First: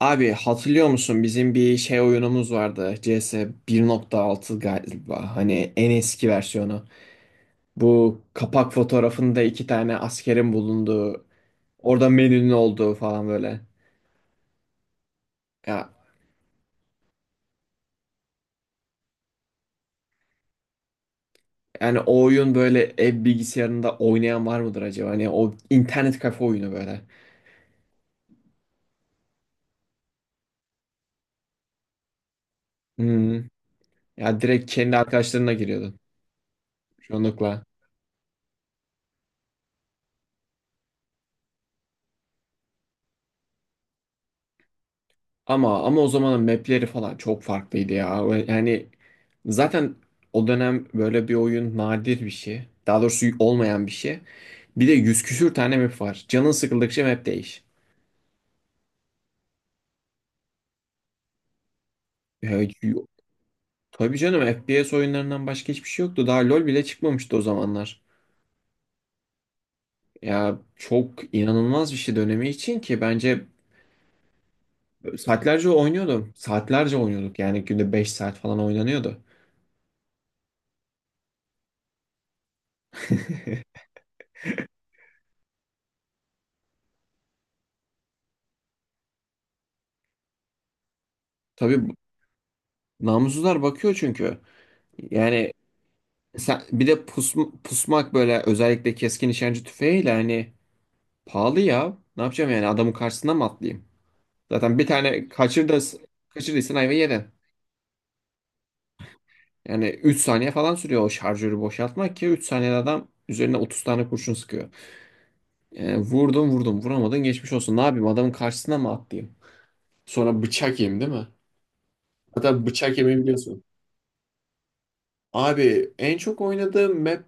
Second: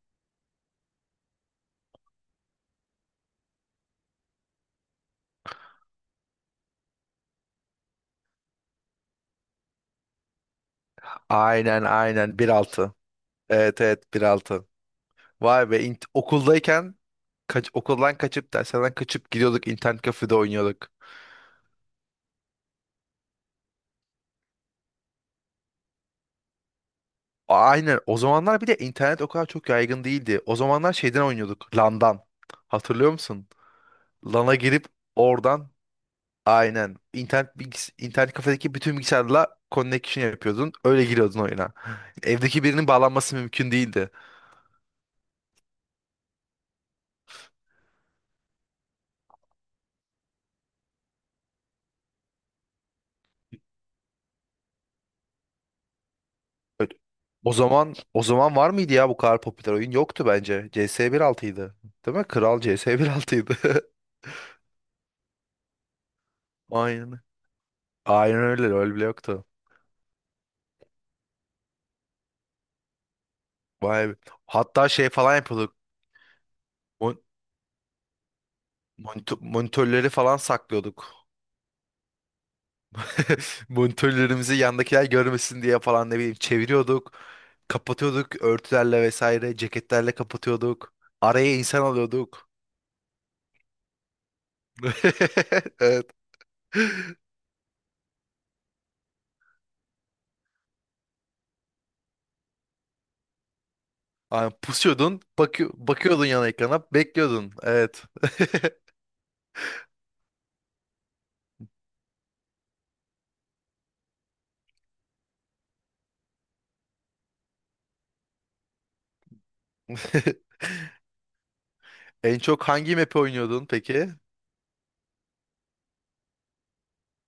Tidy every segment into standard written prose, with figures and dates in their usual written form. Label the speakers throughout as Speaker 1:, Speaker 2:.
Speaker 1: Abi hatırlıyor musun bizim bir şey oyunumuz vardı C S bir nokta altı galiba hani en eski versiyonu. Bu kapak fotoğrafında iki tane askerin bulunduğu
Speaker 2: Aynen
Speaker 1: orada
Speaker 2: aynen bir
Speaker 1: menünün
Speaker 2: altı.
Speaker 1: olduğu falan böyle.
Speaker 2: Evet evet 1.6. Vay be,
Speaker 1: Ya
Speaker 2: okuldayken okuldan kaçıp derslerden kaçıp gidiyorduk internet kafede oynuyorduk.
Speaker 1: yani o oyun böyle ev bilgisayarında oynayan var mıdır acaba? Hani o internet kafe oyunu böyle.
Speaker 2: Aynen o zamanlar bir de internet o kadar çok yaygın değildi. O zamanlar şeyden oynuyorduk LAN'dan. Hatırlıyor musun?
Speaker 1: Hmm. Ya
Speaker 2: LAN'a
Speaker 1: direkt
Speaker 2: girip
Speaker 1: kendi arkadaşlarına
Speaker 2: oradan
Speaker 1: giriyordun
Speaker 2: aynen internet
Speaker 1: çoğunlukla.
Speaker 2: internet kafedeki bütün bilgisayarla connection yapıyordun. Öyle giriyordun oyuna. Evdeki birinin bağlanması mümkün değildi.
Speaker 1: Ama o zamanın mapleri falan çok farklıydı ya. Ve yani zaten o dönem böyle bir oyun nadir bir şey. Daha doğrusu olmayan bir şey. Bir de yüz küsür tane map var. Canın
Speaker 2: Evet.
Speaker 1: sıkıldıkça map
Speaker 2: O
Speaker 1: değiş.
Speaker 2: zaman o zaman var mıydı ya bu kadar popüler oyun? Yoktu bence. CS 1.6'ydı. Değil mi? Kral
Speaker 1: Ya,
Speaker 2: CS 1.6'ydı.
Speaker 1: tabii canım FPS oyunlarından başka hiçbir şey yoktu. Daha LoL bile
Speaker 2: Aynen.
Speaker 1: çıkmamıştı o zamanlar.
Speaker 2: Aynen öyle. Öyle bile yoktu.
Speaker 1: Ya çok inanılmaz bir şey dönemi için ki bence
Speaker 2: Vay be. Hatta şey falan
Speaker 1: saatlerce
Speaker 2: yapıyorduk.
Speaker 1: oynuyordum. Saatlerce
Speaker 2: Mon-
Speaker 1: oynuyorduk. Yani günde 5 saat falan oynanıyordu.
Speaker 2: monitörleri falan saklıyorduk. Monitörlerimizi yandakiler görmesin diye falan ne bileyim çeviriyorduk. Kapatıyorduk örtülerle vesaire. Ceketlerle kapatıyorduk. Araya insan
Speaker 1: Tabii
Speaker 2: alıyorduk.
Speaker 1: namussuzlar bakıyor çünkü. Yani
Speaker 2: Evet.
Speaker 1: sen, bir de pusmak böyle özellikle keskin nişancı tüfeğiyle hani pahalı ya. Ne yapacağım yani adamın karşısına mı atlayayım?
Speaker 2: Aynen
Speaker 1: Zaten bir
Speaker 2: pusuyordun,
Speaker 1: tane kaçırdı,
Speaker 2: bakıyordun yana
Speaker 1: kaçırdıysan
Speaker 2: ekrana,
Speaker 1: ayva yedin.
Speaker 2: bekliyordun. Evet.
Speaker 1: Yani 3 saniye falan sürüyor o şarjörü boşaltmak ki 3 saniyede adam üzerine 30 tane kurşun sıkıyor. Yani vurdum vurdum vuramadın geçmiş olsun. Ne yapayım adamın karşısına mı atlayayım? Sonra bıçak yiyeyim değil mi?
Speaker 2: En çok
Speaker 1: Hatta
Speaker 2: hangi
Speaker 1: bıçak yemeyi
Speaker 2: map'i
Speaker 1: biliyorsun.
Speaker 2: oynuyordun peki?
Speaker 1: Abi en çok oynadığım map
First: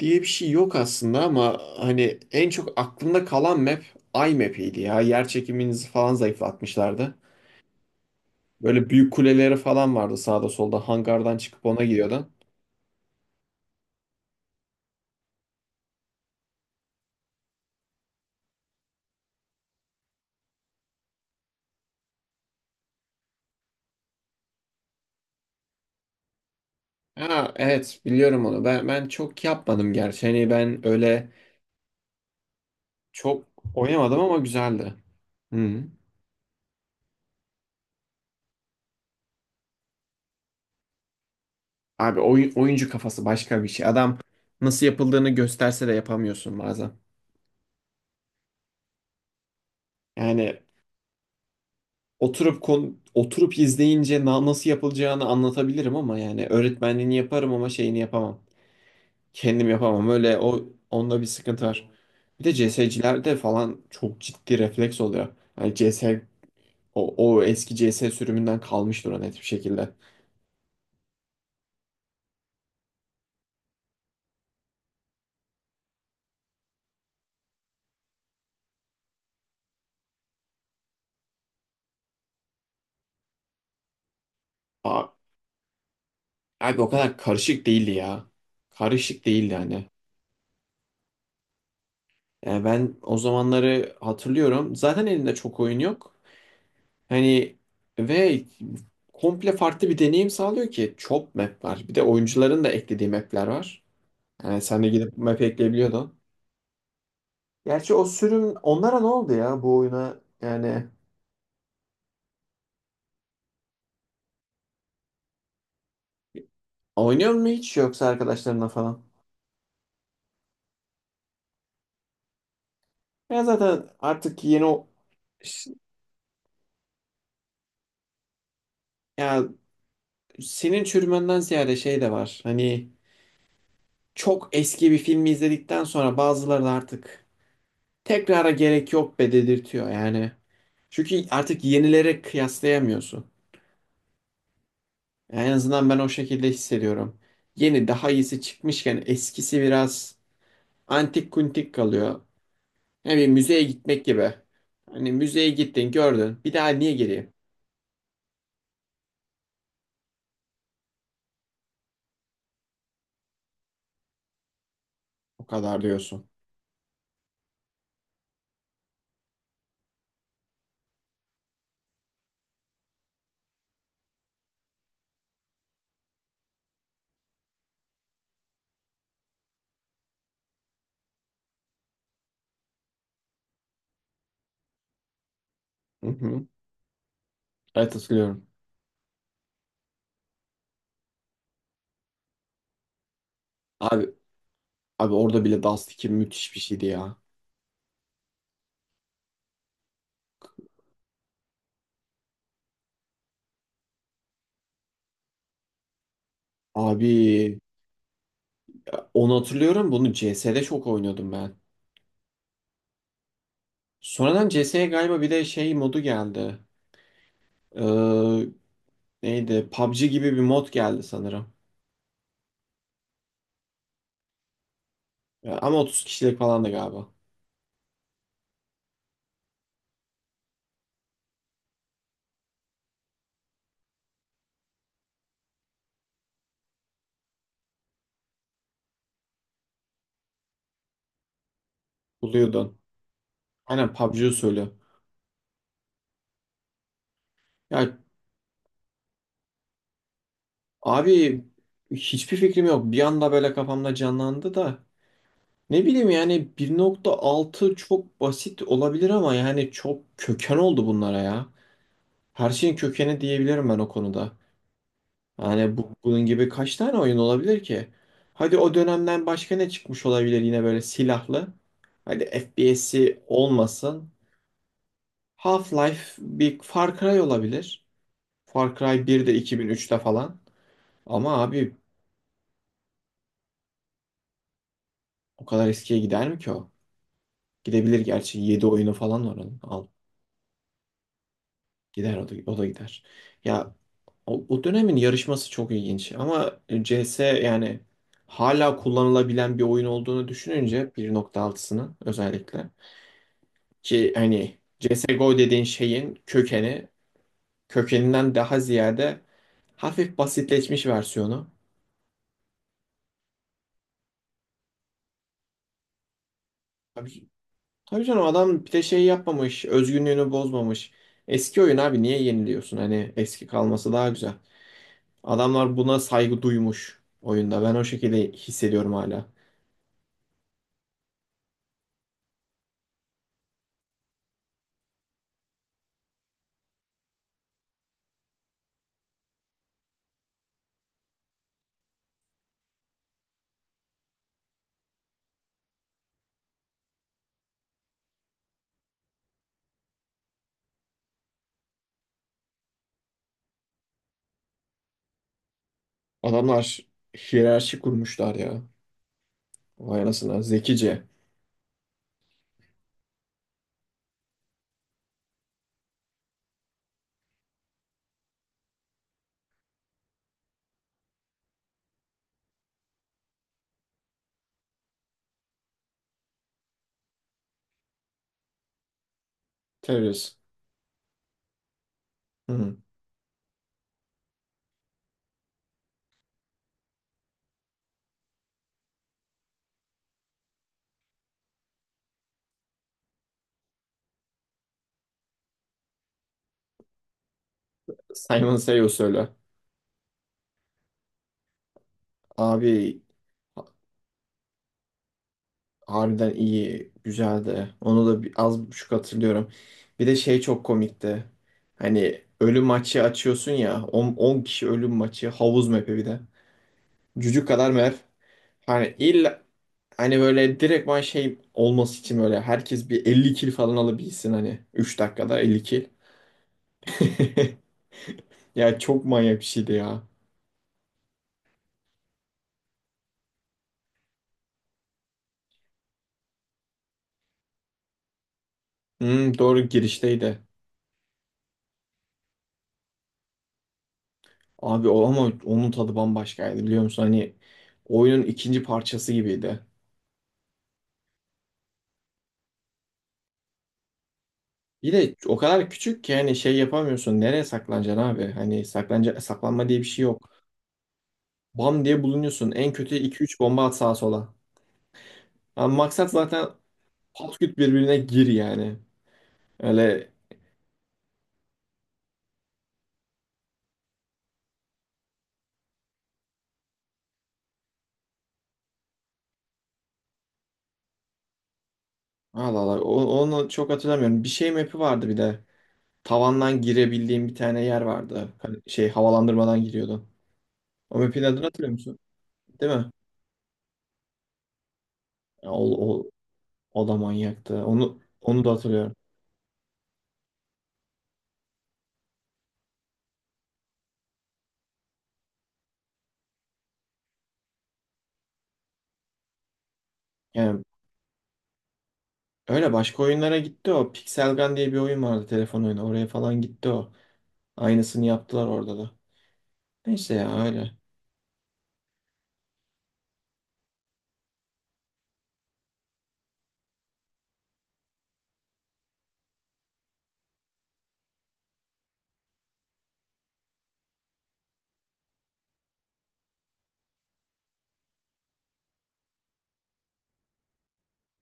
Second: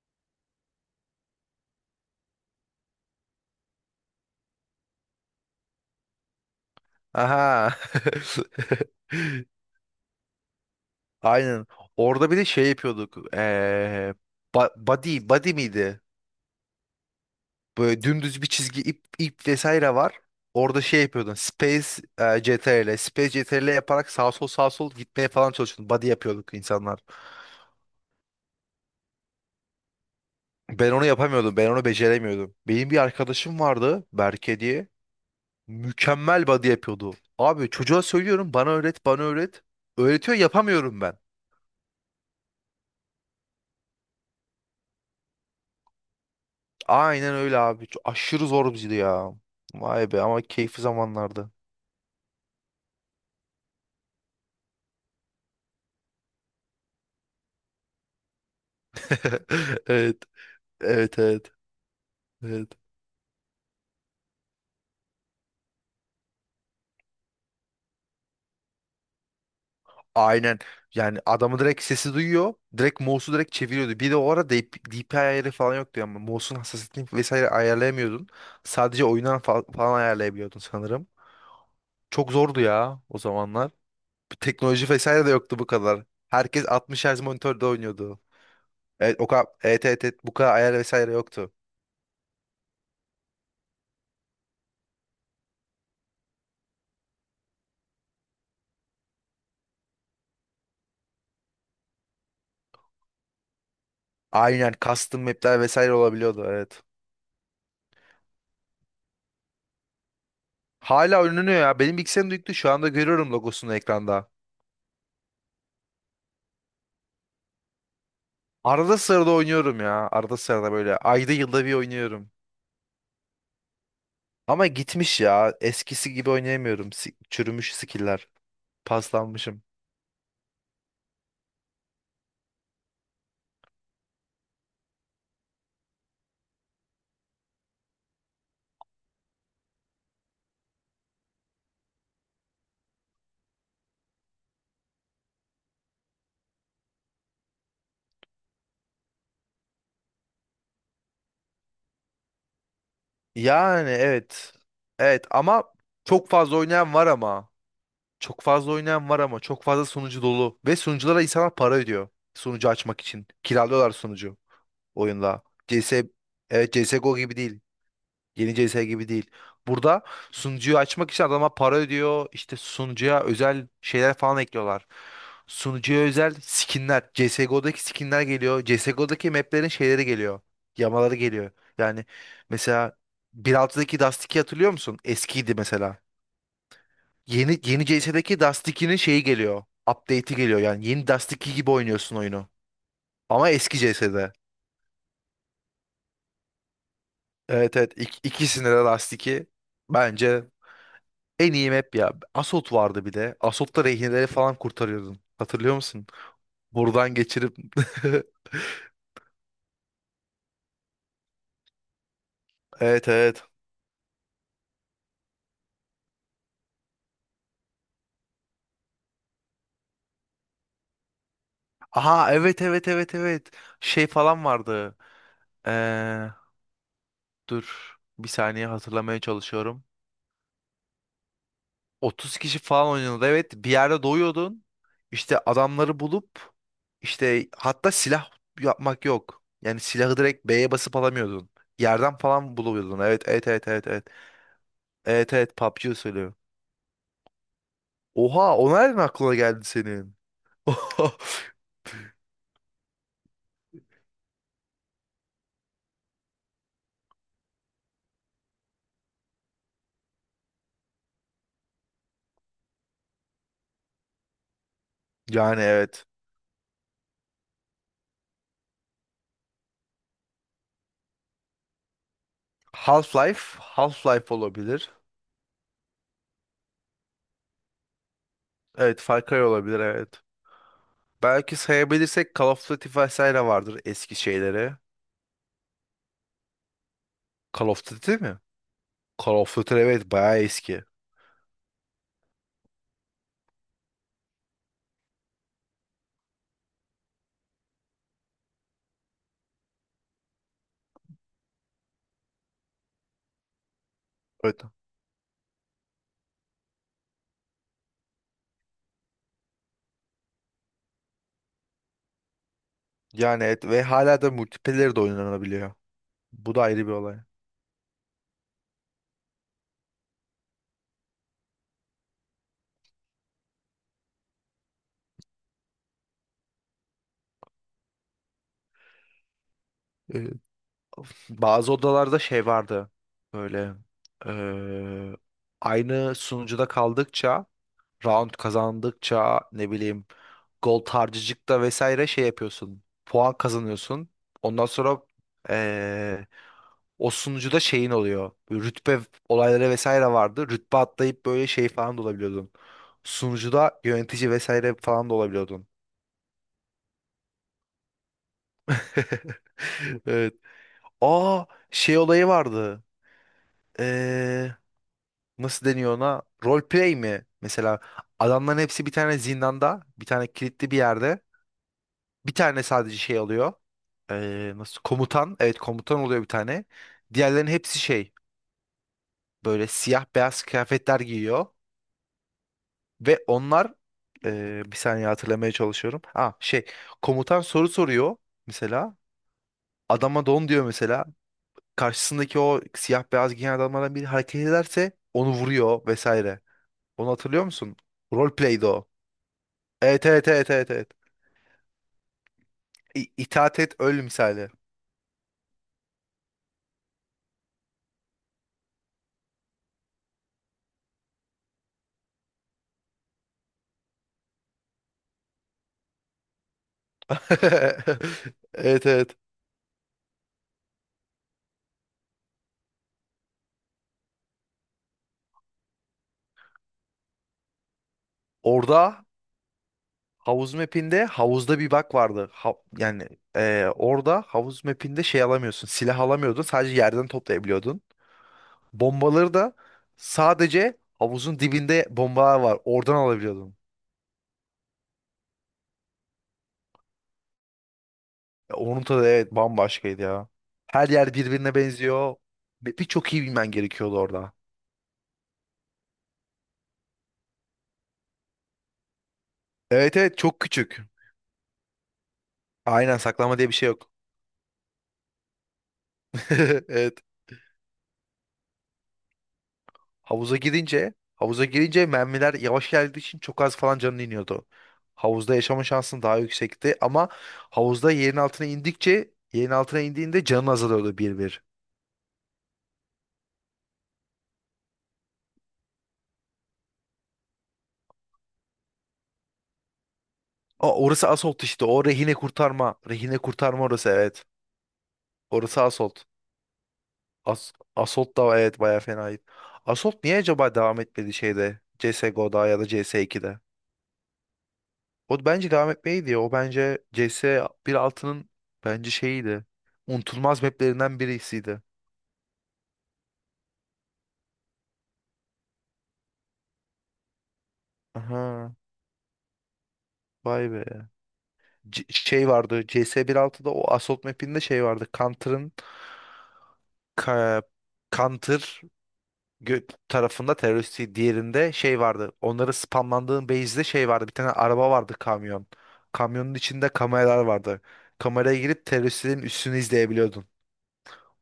Speaker 1: diye bir şey yok aslında ama hani en çok aklımda kalan map iMap'iydi ya. Yer çekiminizi falan zayıflatmışlardı.
Speaker 2: Aha.
Speaker 1: Böyle büyük kuleleri falan vardı sağda solda hangardan çıkıp
Speaker 2: Aynen.
Speaker 1: ona
Speaker 2: Orada
Speaker 1: gidiyordun.
Speaker 2: bir de şey yapıyorduk. Body miydi? Böyle dümdüz bir çizgi ip vesaire var. Orada şey yapıyordun. Space CTRL, Space CTRL yaparak sağ sol sağ sol gitmeye falan çalışıyordun. Body yapıyorduk insanlar.
Speaker 1: Ha evet biliyorum onu. Ben çok yapmadım gerçi. Hani ben
Speaker 2: Ben onu
Speaker 1: öyle
Speaker 2: yapamıyordum. Ben onu beceremiyordum. Benim bir
Speaker 1: çok
Speaker 2: arkadaşım vardı.
Speaker 1: oynamadım ama
Speaker 2: Berke diye.
Speaker 1: güzeldi. Hı.
Speaker 2: Mükemmel body yapıyordu. Abi çocuğa söylüyorum bana öğret bana öğret. Öğretiyor yapamıyorum ben.
Speaker 1: Abi oyuncu kafası başka bir şey. Adam nasıl yapıldığını gösterse de yapamıyorsun bazen.
Speaker 2: Aynen öyle abi. Çok aşırı zor bizdi ya. Vay be ama
Speaker 1: Yani
Speaker 2: keyifli zamanlardı.
Speaker 1: oturup oturup izleyince nasıl yapılacağını anlatabilirim ama yani öğretmenliğini yaparım ama şeyini yapamam. Kendim yapamam.
Speaker 2: Evet.
Speaker 1: Öyle o
Speaker 2: Evet
Speaker 1: onda bir
Speaker 2: evet.
Speaker 1: sıkıntı var. Bir de
Speaker 2: Evet.
Speaker 1: CS'cilerde falan çok ciddi refleks oluyor. Yani CS o eski CS sürümünden kalmıştır o net bir şekilde.
Speaker 2: Aynen. Yani adamı direkt sesi duyuyor. Direkt mouse'u direkt çeviriyordu. Bir de o ara DPI ayarı falan yoktu ama mouse'un hassasiyetini vesaire ayarlayamıyordun. Sadece oyundan falan ayarlayabiliyordun sanırım. Çok zordu ya o zamanlar. Teknoloji
Speaker 1: Aa,
Speaker 2: vesaire de yoktu bu kadar. Herkes
Speaker 1: abi o
Speaker 2: 60
Speaker 1: kadar
Speaker 2: Hz monitörde
Speaker 1: karışık değildi
Speaker 2: oynuyordu.
Speaker 1: ya.
Speaker 2: Evet
Speaker 1: Karışık
Speaker 2: o kadar
Speaker 1: değildi
Speaker 2: evet
Speaker 1: hani.
Speaker 2: evet, evet, bu kadar ayar vesaire yoktu.
Speaker 1: Yani ben o zamanları hatırlıyorum. Zaten elimde çok oyun yok. Hani ve komple farklı bir deneyim sağlıyor ki çok map var. Bir de oyuncuların da eklediği map'ler var. Yani
Speaker 2: Aynen
Speaker 1: sen de gidip
Speaker 2: custom
Speaker 1: map
Speaker 2: map'ler vesaire
Speaker 1: ekleyebiliyordun.
Speaker 2: olabiliyordu evet.
Speaker 1: Gerçi o sürüm onlara ne oldu ya bu oyuna? Yani
Speaker 2: Hala oynanıyor ya. Benim bilgisayarım yüklü şu anda görüyorum logosunu ekranda.
Speaker 1: oynuyor mu hiç yoksa arkadaşlarına
Speaker 2: Arada
Speaker 1: falan?
Speaker 2: sırada oynuyorum ya. Arada sırada böyle ayda yılda bir oynuyorum.
Speaker 1: Ya zaten artık yeni
Speaker 2: Ama gitmiş ya.
Speaker 1: ş-
Speaker 2: Eskisi gibi oynayamıyorum. Çürümüş skill'ler.
Speaker 1: ya
Speaker 2: Paslanmışım.
Speaker 1: senin çürümenden ziyade şey de var. Hani çok eski bir filmi izledikten sonra bazıları da artık tekrara gerek yok be dedirtiyor yani. Çünkü artık yenilere kıyaslayamıyorsun. En azından ben o şekilde hissediyorum. Yeni daha iyisi çıkmışken eskisi biraz antik kuntik kalıyor. Yani bir müzeye
Speaker 2: Yani
Speaker 1: gitmek gibi.
Speaker 2: evet.
Speaker 1: Hani
Speaker 2: Evet
Speaker 1: müzeye
Speaker 2: ama
Speaker 1: gittin
Speaker 2: çok
Speaker 1: gördün bir
Speaker 2: fazla
Speaker 1: daha niye
Speaker 2: oynayan var
Speaker 1: gireyim?
Speaker 2: ama. Çok fazla oynayan var ama çok fazla sunucu dolu. Ve sunuculara insanlar para ödüyor. Sunucu açmak için. Kiralıyorlar sunucu oyunla.
Speaker 1: O kadar
Speaker 2: CS,
Speaker 1: diyorsun.
Speaker 2: evet CSGO gibi değil. Yeni CS gibi değil. Burada sunucuyu açmak için adama para ödüyor. İşte sunucuya özel şeyler falan ekliyorlar. Sunucuya özel skinler. CSGO'daki skinler geliyor. CSGO'daki maplerin şeyleri geliyor. Yamaları geliyor. Yani mesela 1.6'daki Dust 2 hatırlıyor musun? Eskiydi mesela.
Speaker 1: Hı hı.
Speaker 2: Yeni
Speaker 1: Evet
Speaker 2: CS'deki
Speaker 1: hatırlıyorum.
Speaker 2: Dust 2'nin şeyi geliyor. Update'i geliyor yani. Yeni Dust 2 gibi oynuyorsun oyunu. Ama eski
Speaker 1: Abi,
Speaker 2: CS'de.
Speaker 1: abi, orada bile Dust 2 müthiş bir şeydi ya.
Speaker 2: Evet evet ikisinde de Dust 2 bence en iyi map ya. Assault vardı bir de. Assault'ta rehineleri falan kurtarıyordun. Hatırlıyor musun?
Speaker 1: Abi
Speaker 2: Buradan geçirip
Speaker 1: onu hatırlıyorum bunu CS'de çok oynuyordum ben.
Speaker 2: Evet evet.
Speaker 1: Sonradan CS'ye galiba bir de şey modu geldi. Ee, Neydi? PUBG gibi bir mod geldi sanırım.
Speaker 2: Aha evet evet evet evet. Şey falan vardı.
Speaker 1: Ya, ama 30
Speaker 2: Ee,
Speaker 1: kişilik falan da galiba.
Speaker 2: dur bir saniye hatırlamaya çalışıyorum. 30 kişi falan oynuyordu. Evet bir yerde doyuyordun. İşte adamları bulup işte hatta silah yapmak yok. Yani silahı direkt B'ye basıp alamıyordun. Yerden falan
Speaker 1: Buluyordun.
Speaker 2: buluyordun. Evet evet evet evet
Speaker 1: Aynen
Speaker 2: evet.
Speaker 1: PUBG usulü.
Speaker 2: Evet evet PUBG söylüyor.
Speaker 1: Ya
Speaker 2: Oha o nereden aklına geldi senin?
Speaker 1: abi hiçbir fikrim yok. Bir anda böyle kafamda canlandı da. Ne bileyim yani 1.6 çok basit olabilir ama yani çok köken oldu bunlara ya. Her şeyin kökeni diyebilirim ben o konuda.
Speaker 2: Yani
Speaker 1: Yani bu,
Speaker 2: evet.
Speaker 1: bunun gibi kaç tane oyun olabilir ki? Hadi o dönemden başka ne çıkmış olabilir yine böyle silahlı? Hadi FPS'i olmasın.
Speaker 2: Half-Life olabilir.
Speaker 1: Half-Life bir Far Cry olabilir. Far
Speaker 2: Evet
Speaker 1: Cry
Speaker 2: Far
Speaker 1: bir de
Speaker 2: Cry olabilir
Speaker 1: 2003'te
Speaker 2: evet.
Speaker 1: falan. Ama
Speaker 2: Belki
Speaker 1: abi
Speaker 2: sayabilirsek Call of Duty vesaire vardır eski şeyleri.
Speaker 1: o kadar eskiye gider mi ki o?
Speaker 2: Call of
Speaker 1: Gidebilir
Speaker 2: Duty mi?
Speaker 1: gerçi. Yedi oyunu falan var
Speaker 2: Call of
Speaker 1: onun.
Speaker 2: Duty
Speaker 1: Al.
Speaker 2: evet bayağı eski.
Speaker 1: Gider o da, o da gider. Ya o dönemin yarışması çok ilginç. Ama CS yani hala kullanılabilen bir oyun olduğunu düşününce 1.6'sının özellikle. Ki hani
Speaker 2: Evet.
Speaker 1: CSGO dediğin şeyin kökeni kökeninden daha ziyade hafif basitleşmiş versiyonu.
Speaker 2: Yani et ve hala da multiplayer de oynanabiliyor. Bu da ayrı bir olay.
Speaker 1: Abi tabii canım adam bir de şey yapmamış, özgünlüğünü bozmamış. Eski oyun abi niye yeniliyorsun? Hani eski kalması daha güzel. Adamlar buna saygı duymuş oyunda. Ben o şekilde hissediyorum hala.
Speaker 2: Evet. Bazı odalarda şey vardı. Böyle eee, aynı sunucuda kaldıkça, round kazandıkça ne bileyim gol tarcıcıkta vesaire şey yapıyorsun. Puan kazanıyorsun. Ondan sonra eee o sunucuda şeyin oluyor. Böyle rütbe olayları vesaire vardı. Rütbe atlayıp böyle şey falan da olabiliyordun. Sunucuda yönetici vesaire falan da olabiliyordun.
Speaker 1: Adamlar hiyerarşi kurmuşlar ya. Vay
Speaker 2: Evet.
Speaker 1: anasına zekice.
Speaker 2: Aa, şey olayı vardı. Ee, nasıl deniyor ona? Roleplay mi? Mesela adamların hepsi bir tane zindanda, bir tane kilitli bir yerde. Bir tane sadece şey alıyor. Nasıl komutan? Evet komutan oluyor bir tane. Diğerlerinin hepsi şey böyle siyah
Speaker 1: Terörist.
Speaker 2: beyaz kıyafetler giyiyor
Speaker 1: Hı.
Speaker 2: ve onlar bir saniye hatırlamaya çalışıyorum. Ha şey komutan soru soruyor mesela. Adama don diyor mesela. Karşısındaki o siyah beyaz giyen adamlardan biri hareket ederse onu vuruyor vesaire. Onu hatırlıyor musun?
Speaker 1: Simon
Speaker 2: Roleplay'di o.
Speaker 1: Sayo söyle.
Speaker 2: Evet evet evet evet evet.
Speaker 1: Abi
Speaker 2: İtaat et öl misali.
Speaker 1: harbiden iyi, güzeldi. Onu da bir, az buçuk hatırlıyorum. Bir de şey çok komikti. Hani ölüm maçı açıyorsun ya. 10 kişi ölüm maçı. Havuz map'i bir de. Cücük kadar map.
Speaker 2: Evet
Speaker 1: Hani
Speaker 2: evet.
Speaker 1: illa hani böyle direktman şey olması için böyle herkes bir 50 kill falan alabilsin hani. 3 dakikada 50 kill. Ya
Speaker 2: Orada
Speaker 1: çok manyak bir şeydi ya.
Speaker 2: havuz mapinde havuzda bir bug vardı. Yani, orada havuz mapinde şey alamıyorsun. Silah alamıyordun. Sadece yerden toplayabiliyordun. Bombaları
Speaker 1: Hmm,
Speaker 2: da
Speaker 1: doğru girişteydi.
Speaker 2: sadece havuzun dibinde bombalar var. Oradan alabiliyordun.
Speaker 1: Abi o ama onun tadı bambaşkaydı biliyor musun? Hani oyunun
Speaker 2: E,
Speaker 1: ikinci
Speaker 2: Onun tadı
Speaker 1: parçası
Speaker 2: evet
Speaker 1: gibiydi.
Speaker 2: bambaşkaydı ya. Her yer birbirine benziyor. Ve birçok iyi bilmen gerekiyordu orada.
Speaker 1: Bir de o kadar küçük ki hani şey yapamıyorsun. Nereye saklanacaksın abi? Hani saklanca saklanma diye bir
Speaker 2: Evet
Speaker 1: şey
Speaker 2: evet
Speaker 1: yok.
Speaker 2: çok küçük.
Speaker 1: Bam diye bulunuyorsun. En kötü
Speaker 2: Aynen
Speaker 1: iki
Speaker 2: saklama
Speaker 1: üç
Speaker 2: diye bir
Speaker 1: bomba
Speaker 2: şey
Speaker 1: at
Speaker 2: yok.
Speaker 1: sağa sola. Ama maksat zaten
Speaker 2: Evet.
Speaker 1: pat küt birbirine gir yani. Öyle
Speaker 2: Havuza girince mermiler yavaş geldiği için çok az falan canın iniyordu. Havuzda yaşama şansın daha yüksekti ama havuzda yerin altına indikçe yerin altına indiğinde canın azalıyordu bir bir.
Speaker 1: Allah Allah. Onu çok hatırlamıyorum. Bir şey map'i vardı bir de. Tavandan girebildiğim bir tane yer vardı. Hani şey havalandırmadan giriyordun.
Speaker 2: Aa,
Speaker 1: O
Speaker 2: orası
Speaker 1: map'in adını
Speaker 2: Assault işte
Speaker 1: hatırlıyor
Speaker 2: o
Speaker 1: musun?
Speaker 2: rehine
Speaker 1: Değil
Speaker 2: kurtarma.
Speaker 1: mi?
Speaker 2: Rehine kurtarma orası evet.
Speaker 1: Ya
Speaker 2: Orası
Speaker 1: O,
Speaker 2: Assault.
Speaker 1: o, o da manyaktı. Onu
Speaker 2: Assault da
Speaker 1: onu da
Speaker 2: evet bayağı
Speaker 1: hatırlıyorum.
Speaker 2: fenaydı. Assault niye acaba devam etmedi şeyde CSGO'da ya da CS2'de? O bence devam etmeydi. O bence C S 1.6'nın bence şeyiydi. Unutulmaz
Speaker 1: Yani
Speaker 2: maplerinden birisiydi.
Speaker 1: öyle başka oyunlara gitti o. Pixel Gun diye bir oyun vardı telefon oyunu. Oraya falan gitti o. Aynısını yaptılar
Speaker 2: Aha
Speaker 1: orada da. Neyse ya
Speaker 2: vay
Speaker 1: öyle.
Speaker 2: be. Şey vardı C S 1.6'da o Assault mapinde şey vardı. Counter'ın ka- Counter tarafında teröristi diğerinde şey vardı. Onları spamlandığın base'de şey vardı. Bir tane araba vardı kamyon. Kamyonun içinde kameralar vardı. Kameraya girip teröristlerin üstünü izleyebiliyordun.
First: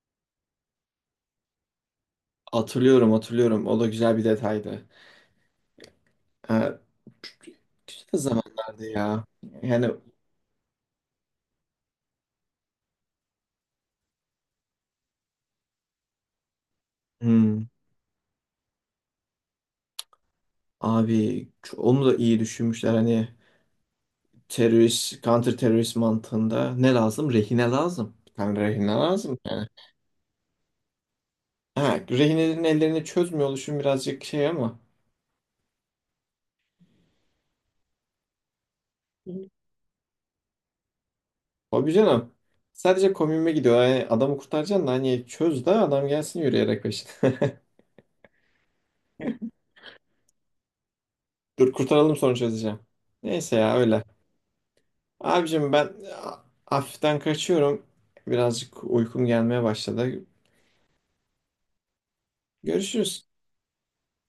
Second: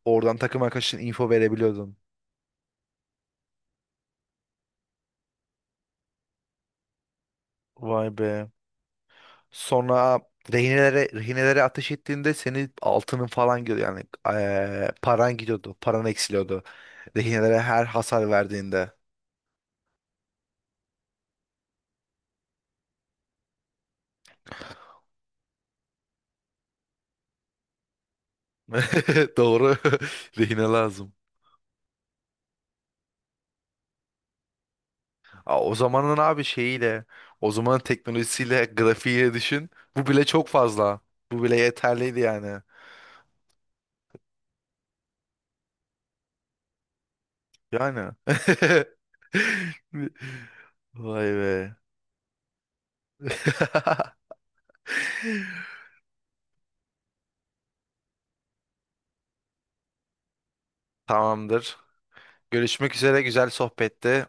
Speaker 2: Oradan takım arkadaşına info verebiliyordun.
Speaker 1: Hatırlıyorum hatırlıyorum. O da güzel bir detaydı. Ee,
Speaker 2: Vay
Speaker 1: Güzel
Speaker 2: be.
Speaker 1: zamanlardı ya. Yani
Speaker 2: Sonra rehinelere ateş ettiğinde senin altının falan gidiyor yani paran gidiyordu, paran eksiliyordu. Rehinelere
Speaker 1: hmm,
Speaker 2: her hasar verdiğinde.
Speaker 1: abi onu da iyi düşünmüşler hani terörist, counter terörist mantığında ne lazım? Rehine lazım. Bir tane rehine lazım.
Speaker 2: Doğru. Rehine lazım.
Speaker 1: Ha, rehinelerin ellerini çözmüyor oluşum birazcık şey ama.
Speaker 2: Aa, o zamanın abi şeyiyle, o zamanın teknolojisiyle, grafiğiyle düşün. Bu bile çok fazla. Bu bile
Speaker 1: Abi
Speaker 2: yeterliydi
Speaker 1: canım.
Speaker 2: yani.
Speaker 1: Sadece komünme gidiyor. Yani adamı kurtaracaksın da hani çöz de adam gelsin yürüyerek peşine.
Speaker 2: Yani. Vay
Speaker 1: Dur
Speaker 2: be.
Speaker 1: kurtaralım sonra çözeceğim. Neyse ya öyle. Abicim ben hafiften kaçıyorum. Birazcık uykum gelmeye başladı.
Speaker 2: Tamamdır. Görüşmek üzere.
Speaker 1: Görüşürüz.
Speaker 2: Güzel sohbetti.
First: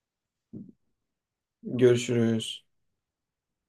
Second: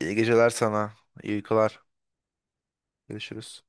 Speaker 2: İyi geceler sana. İyi uykular.
Speaker 1: Görüşürüz.
Speaker 2: Görüşürüz.